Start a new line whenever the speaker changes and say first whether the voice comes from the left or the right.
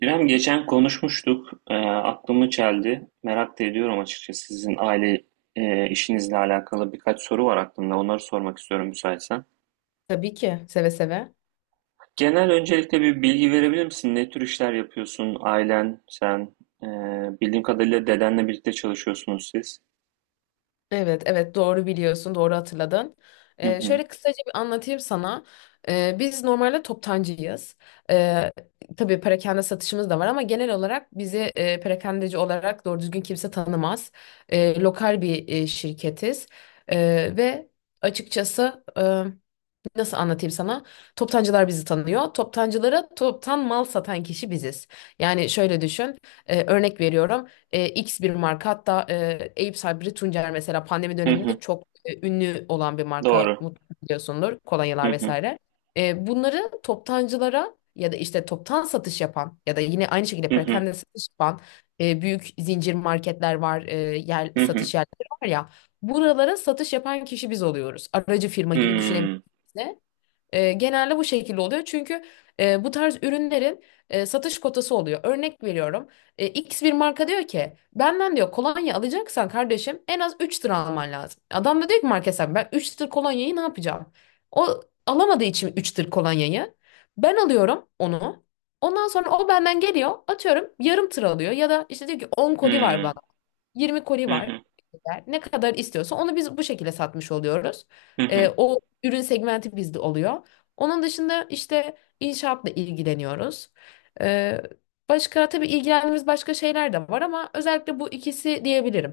right: İrem geçen konuşmuştuk. Aklımı çeldi. Merak da ediyorum açıkçası. Sizin aile işinizle alakalı birkaç soru var aklımda. Onları sormak istiyorum müsaitsen.
left: Tabii ki seve seve.
right: Genel öncelikle bir bilgi verebilir misin? Ne tür işler yapıyorsun? Ailen, sen, e, bildiğim kadarıyla dedenle birlikte çalışıyorsunuz siz.
left: Evet, evet, doğru biliyorsun, doğru hatırladın.
right: Hı hı.
left: Şöyle kısaca bir anlatayım sana. Biz normalde toptancıyız. Ee, tabii perakende satışımız da var ama genel olarak bizi perakendeci olarak doğru düzgün kimse tanımaz. Lokal bir şirketiz. Ve açıkçası, nasıl anlatayım sana? Toptancılar bizi tanıyor. Toptancılara toptan mal satan kişi biziz. Yani şöyle düşün. Örnek veriyorum. X bir marka, hatta Eyüp Sabri Tuncer, mesela pandemi
right: Hı
left: döneminde
right: hı.
left: çok ünlü olan bir marka,
right: Doğru.
left: mutlaka biliyorsundur.
right: Hı
left: Kolonyalar
right: hı.
left: vesaire. Bunları toptancılara ya da işte toptan satış yapan ya da yine aynı şekilde
right: Hı hı.
left: perakende satış yapan büyük zincir marketler var. Yer
right: Hı hı.
left: satış yerleri var ya. Buralara satış yapan kişi biz oluyoruz. Aracı firma gibi düşünebiliriz.
right: Hmm.
left: Genelde bu şekilde oluyor. Çünkü bu tarz ürünlerin satış kotası oluyor. Örnek veriyorum. X bir marka diyor ki, benden diyor kolonya alacaksan kardeşim en az 3 tır alman lazım. Adam da diyor ki, market sahibi, ben 3 tır kolonyayı ne yapacağım? O alamadığı için 3 tır kolonyayı ben alıyorum onu. Ondan sonra o benden geliyor, atıyorum yarım tır alıyor ya da işte diyor ki 10 koli var bana.
right: Hmm.
left: 20 koli
right: Hı
left: var.
right: hı.
left: Ne kadar istiyorsa onu biz bu şekilde satmış oluyoruz.
right: Hı hı.
left: O ürün segmenti bizde oluyor. Onun dışında işte inşaatla ilgileniyoruz. Ee, başka, tabii ilgilendiğimiz başka şeyler de var ama özellikle bu ikisi diyebilirim.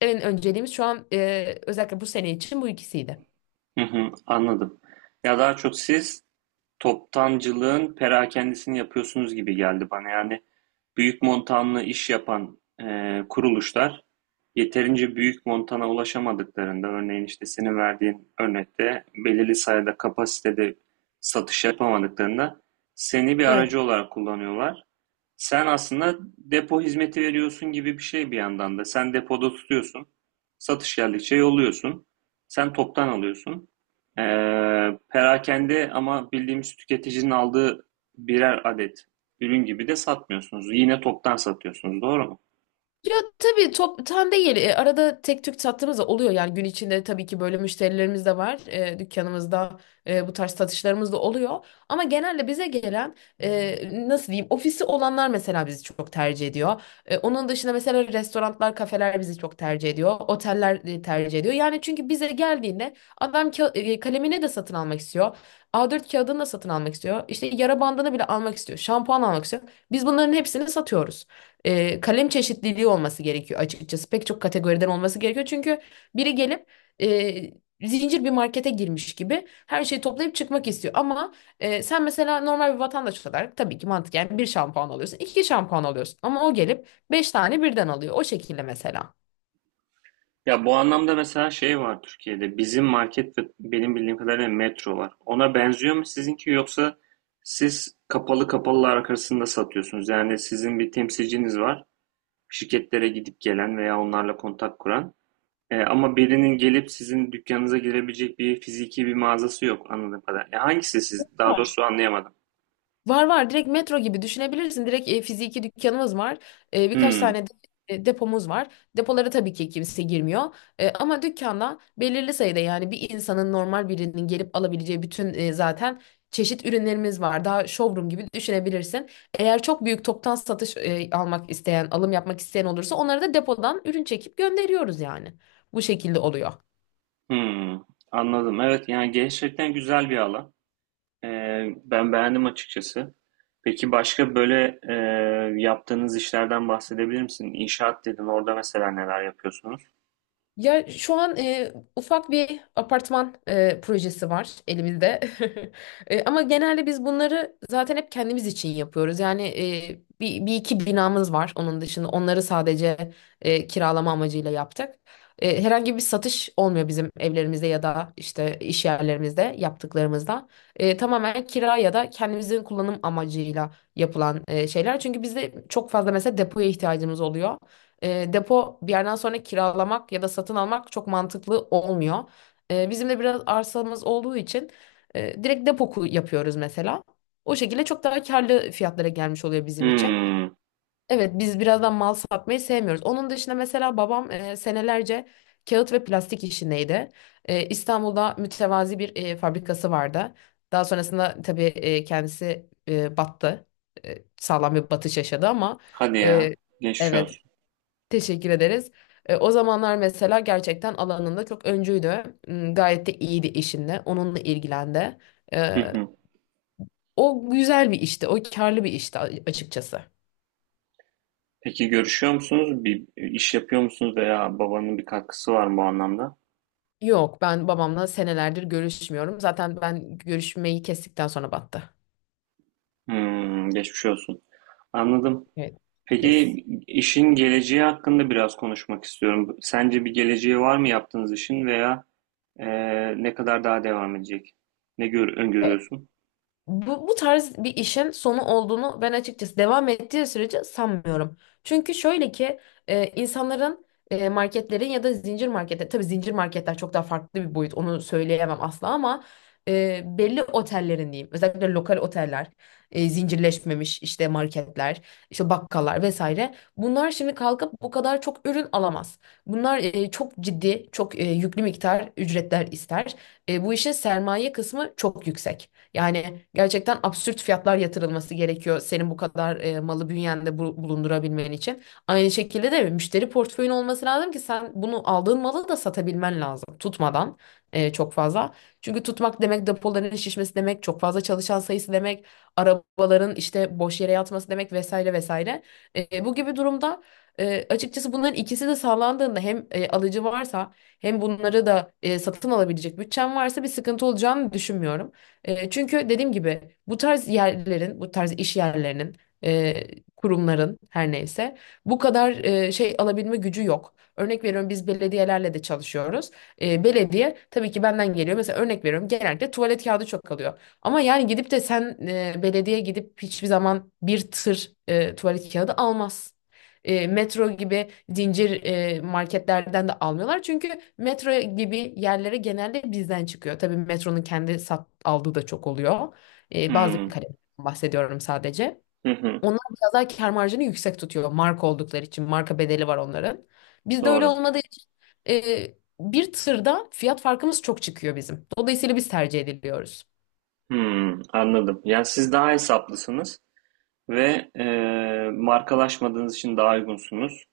left: En önceliğimiz şu an, özellikle bu sene için, bu ikisiydi.
right: Hı hı. Anladım. Ya daha çok siz toptancılığın perakendisini yapıyorsunuz gibi geldi bana. Yani büyük montanlı iş yapan kuruluşlar yeterince büyük montana ulaşamadıklarında, örneğin işte senin verdiğin örnekte belirli sayıda kapasitede satış yapamadıklarında seni bir
left: Evet.
right: aracı olarak kullanıyorlar. Sen aslında depo hizmeti veriyorsun gibi bir şey bir yandan da. Sen depoda tutuyorsun. Satış geldikçe yolluyorsun. Sen toptan alıyorsun. Ee, Perakende ama bildiğimiz tüketicinin aldığı birer adet ürün gibi de satmıyorsunuz. Yine toptan satıyorsunuz, doğru mu?
left: Ya tabii toptan değil. Arada tek tük sattığımız da oluyor. Yani gün içinde tabii ki böyle müşterilerimiz de var. Dükkanımızda bu tarz satışlarımız da oluyor. Ama genelde bize gelen, nasıl diyeyim, ofisi olanlar mesela bizi çok tercih ediyor. Onun dışında mesela restoranlar, kafeler bizi çok tercih ediyor. Oteller tercih ediyor. Yani çünkü bize geldiğinde adam kalemini de satın almak istiyor. A4 kağıdını da satın almak istiyor. İşte yara bandını bile almak istiyor. Şampuan almak istiyor. Biz bunların hepsini satıyoruz. Kalem çeşitliliği olması gerekiyor açıkçası. Pek çok kategoriden olması gerekiyor. Çünkü biri gelip zincir bir markete girmiş gibi her şeyi toplayıp çıkmak istiyor. Ama sen mesela normal bir vatandaş olarak tabii ki mantıken bir şampuan alıyorsun, iki şampuan alıyorsun. Ama o gelip beş tane birden alıyor. O şekilde mesela.
right: Ya bu anlamda mesela şey var Türkiye'de. Bizim market ve benim bildiğim kadarıyla metro var. Ona benziyor mu sizinki, yoksa siz kapalı kapalılar arasında satıyorsunuz? Yani sizin bir temsilciniz var, şirketlere gidip gelen veya onlarla kontak kuran. E, ama birinin gelip sizin dükkanınıza girebilecek bir fiziki bir mağazası yok anladığım kadarıyla. E, hangisi siz? Daha
left: Var.
right: doğrusu anlayamadım.
left: Var, var, direkt metro gibi düşünebilirsin. Direkt fiziki dükkanımız var. Birkaç
right: Hmm,
left: tane depomuz var. Depolara tabii ki kimse girmiyor. Ama dükkanda belirli sayıda, yani bir insanın, normal birinin gelip alabileceği bütün zaten çeşit ürünlerimiz var. Daha showroom gibi düşünebilirsin. Eğer çok büyük toptan satış almak isteyen, alım yapmak isteyen olursa, onları da depodan ürün çekip gönderiyoruz yani. Bu şekilde oluyor.
right: hmm, anladım. Evet, yani gerçekten güzel bir alan. E, ben beğendim açıkçası. Peki başka böyle yaptığınız işlerden bahsedebilir misin? İnşaat dedin, orada mesela neler yapıyorsunuz?
left: Ya şu an ufak bir apartman projesi var elimizde. Ama genelde biz bunları zaten hep kendimiz için yapıyoruz. Yani bir iki binamız var onun dışında. Onları sadece kiralama amacıyla yaptık. Herhangi bir satış olmuyor bizim evlerimizde ya da işte iş yerlerimizde yaptıklarımızda. Tamamen kira ya da kendimizin kullanım amacıyla yapılan şeyler. Çünkü bizde çok fazla, mesela depoya ihtiyacımız oluyor. Depo bir yerden sonra kiralamak ya da satın almak çok mantıklı olmuyor. Bizim de biraz arsamız olduğu için direkt depo yapıyoruz mesela. O şekilde çok daha karlı fiyatlara gelmiş oluyor bizim için.
right: Hmm,
left: Evet, biz birazdan mal satmayı sevmiyoruz. Onun dışında mesela babam senelerce kağıt ve plastik işindeydi. İstanbul'da mütevazi bir fabrikası vardı. Daha sonrasında tabii kendisi battı. Sağlam bir batış yaşadı ama,
right: hadi
left: e,
right: ya. Geçmiş
left: evet.
right: olsun.
left: Teşekkür ederiz. O zamanlar mesela gerçekten alanında çok öncüydü. Gayet de iyiydi işinde. Onunla ilgilendi. E, o güzel bir işti. O karlı bir işti açıkçası.
right: Peki görüşüyor musunuz? Bir iş yapıyor musunuz veya babanın bir katkısı var mı bu anlamda?
left: Yok, ben babamla senelerdir görüşmüyorum. Zaten ben görüşmeyi kestikten sonra battı.
right: Hmm, geçmiş olsun. Anladım.
left: Evet. Des.
right: Peki işin geleceği hakkında biraz konuşmak istiyorum. Sence bir geleceği var mı yaptığınız işin, veya e, ne kadar daha devam edecek? Öngörüyorsun?
left: Bu tarz bir işin sonu olduğunu ben açıkçası devam ettiği sürece sanmıyorum. Çünkü şöyle ki, insanların, marketlerin ya da zincir marketler, tabii zincir marketler çok daha farklı bir boyut, onu söyleyemem asla, ama belli otellerin diyeyim, özellikle lokal oteller, zincirleşmemiş işte marketler, işte bakkallar vesaire, bunlar şimdi kalkıp bu kadar çok ürün alamaz. Bunlar çok ciddi, çok yüklü miktar ücretler ister. Bu işin sermaye kısmı çok yüksek. Yani gerçekten absürt fiyatlar yatırılması gerekiyor senin bu kadar malı bünyende bulundurabilmen için. Aynı şekilde de müşteri portföyün olması lazım ki sen bunu, aldığın malı da satabilmen lazım, tutmadan çok fazla. Çünkü tutmak demek depoların şişmesi demek, çok fazla çalışan sayısı demek, arabaların işte boş yere yatması demek, vesaire vesaire. Bu gibi durumda, açıkçası bunların ikisi de sağlandığında, hem alıcı varsa hem bunları da satın alabilecek bütçen varsa, bir sıkıntı olacağını düşünmüyorum. Çünkü dediğim gibi bu tarz yerlerin, bu tarz iş yerlerinin, e, kurumların, her neyse, bu kadar şey alabilme gücü yok. Örnek veriyorum, biz belediyelerle de çalışıyoruz. Belediye tabii ki benden geliyor. Mesela örnek veriyorum, genellikle tuvalet kağıdı çok alıyor. Ama yani gidip de sen, belediye gidip hiçbir zaman bir tır tuvalet kağıdı almaz. Metro gibi zincir marketlerden de almıyorlar. Çünkü metro gibi yerlere genelde bizden çıkıyor. Tabii metronun kendi aldığı da çok oluyor. Bazı
right: Hmm,
left: kalemlerden bahsediyorum sadece.
right: hı hı,
left: Onlar biraz daha kâr marjını yüksek tutuyor marka oldukları için. Marka bedeli var onların. Bizde öyle
right: doğru.
left: olmadığı için e, bir tırda fiyat farkımız çok çıkıyor bizim. Dolayısıyla biz tercih ediliyoruz.
right: Hmm, anladım. Yani siz daha hesaplısınız ve markalaşmadığınız için daha uygunsunuz.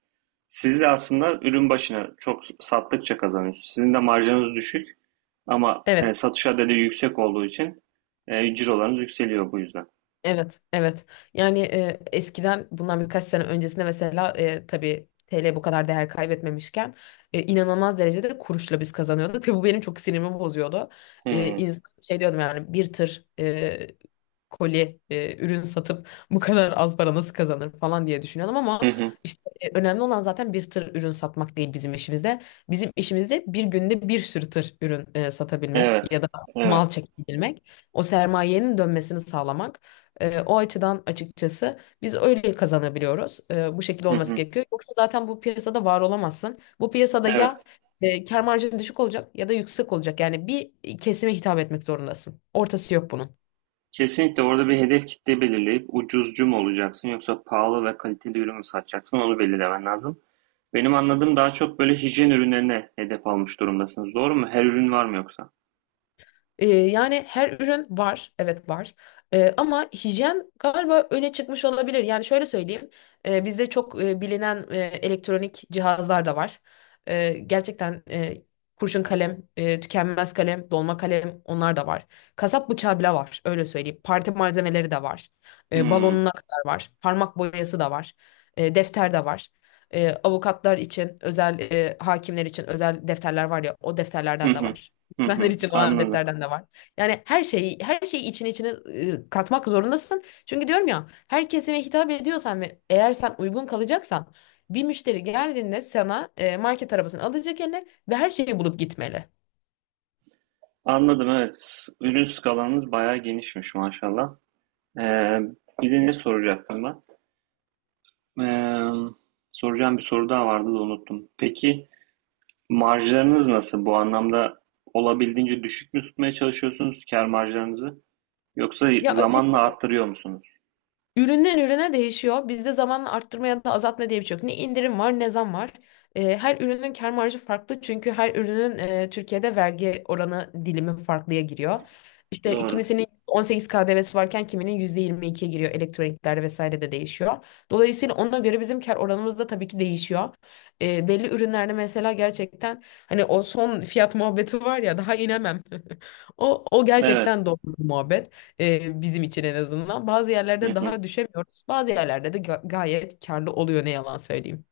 right: Siz de aslında ürün başına çok sattıkça kazanıyorsunuz. Sizin de marjınız düşük ama
left: Evet,
right: satış adedi yüksek olduğu için cirolarınız yükseliyor bu yüzden.
left: evet, evet. Yani eskiden, bundan birkaç sene öncesinde mesela, tabii TL bu kadar değer kaybetmemişken inanılmaz derecede kuruşla biz kazanıyorduk ve bu benim çok sinirimi bozuyordu.
right: Hmm.
left: İnsan şey diyordum, yani bir tır koli ürün satıp bu kadar az para nasıl kazanır falan diye düşünüyordum,
right: Hı
left: ama
right: hı.
left: işte önemli olan zaten bir tır ürün satmak değil bizim işimizde. Bizim işimizde bir günde bir sürü tır ürün satabilmek
right: Evet.
left: ya da
right: Evet.
left: mal çekebilmek, o sermayenin dönmesini sağlamak. O açıdan açıkçası biz öyle kazanabiliyoruz. Bu şekilde
right: Hı
left: olması
right: hı.
left: gerekiyor. Yoksa zaten bu piyasada var olamazsın. Bu piyasada
right: Evet.
left: ya kâr marjın düşük olacak ya da yüksek olacak. Yani bir kesime hitap etmek zorundasın. Ortası yok bunun.
right: Kesinlikle, orada bir hedef kitle belirleyip ucuzcu mu olacaksın yoksa pahalı ve kaliteli ürün mü satacaksın onu belirlemen lazım. Benim anladığım daha çok böyle hijyen ürünlerine hedef almış durumdasınız. Doğru mu? Her ürün var mı, yoksa?
left: Yani her ürün var, evet var. Ama hijyen galiba öne çıkmış olabilir. Yani şöyle söyleyeyim, bizde çok bilinen elektronik cihazlar da var. Gerçekten kurşun kalem, tükenmez kalem, dolma kalem, onlar da var. Kasap bıçağı bile var, öyle söyleyeyim. Parti malzemeleri de var.
right: Hmm.
left: Balonuna kadar var. Parmak boyası da var. Defter de var. Avukatlar için özel, hakimler için özel defterler var ya, o
right: Hı
left: defterlerden de
right: hı.
left: var.
right: Hı
left: Öğretmenler
right: hı.
left: için olan
right: Anladım.
left: defterden de var. Yani her şeyi, her şeyi içine içine katmak zorundasın. Çünkü diyorum ya, her kesime hitap ediyorsan ve eğer sen uygun kalacaksan, bir müşteri geldiğinde sana, market arabasını alacak eline ve her şeyi bulup gitmeli.
right: Anladım, evet. Ürün skalanız bayağı genişmiş maşallah. Ee, Bir de ne soracaktım ben? Ee, Soracağım bir soru daha vardı da unuttum. Peki marjlarınız nasıl? Bu anlamda olabildiğince düşük mü tutmaya çalışıyorsunuz kâr marjlarınızı? Yoksa
left: Ya
right: zamanla
left: açıkçası,
right: arttırıyor musunuz?
left: üründen ürüne değişiyor. Bizde zamanla arttırma ya da azaltma diye bir şey yok. Ne indirim var ne zam var. Her ürünün kâr marjı farklı. Çünkü her ürünün Türkiye'de vergi oranı dilimi farklıya giriyor. İşte
right: Doğru.
left: kimisinin 18 KDV'si varken kiminin %22'ye giriyor. Elektroniklerde vesaire de değişiyor. Dolayısıyla ona göre bizim kâr oranımız da tabii ki değişiyor. Belli ürünlerde mesela, gerçekten hani o son fiyat muhabbeti var ya, daha inemem. O
right: Evet.
left: gerçekten doğru bir muhabbet. Bizim için en azından. Bazı
right: Hı
left: yerlerde
right: hı.
left: daha düşemiyoruz. Bazı yerlerde de gayet karlı oluyor, ne yalan söyleyeyim.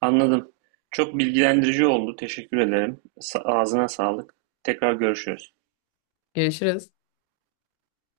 right: Anladım. Çok bilgilendirici oldu. Teşekkür ederim. Ağzına sağlık. Tekrar görüşürüz.
left: Görüşürüz.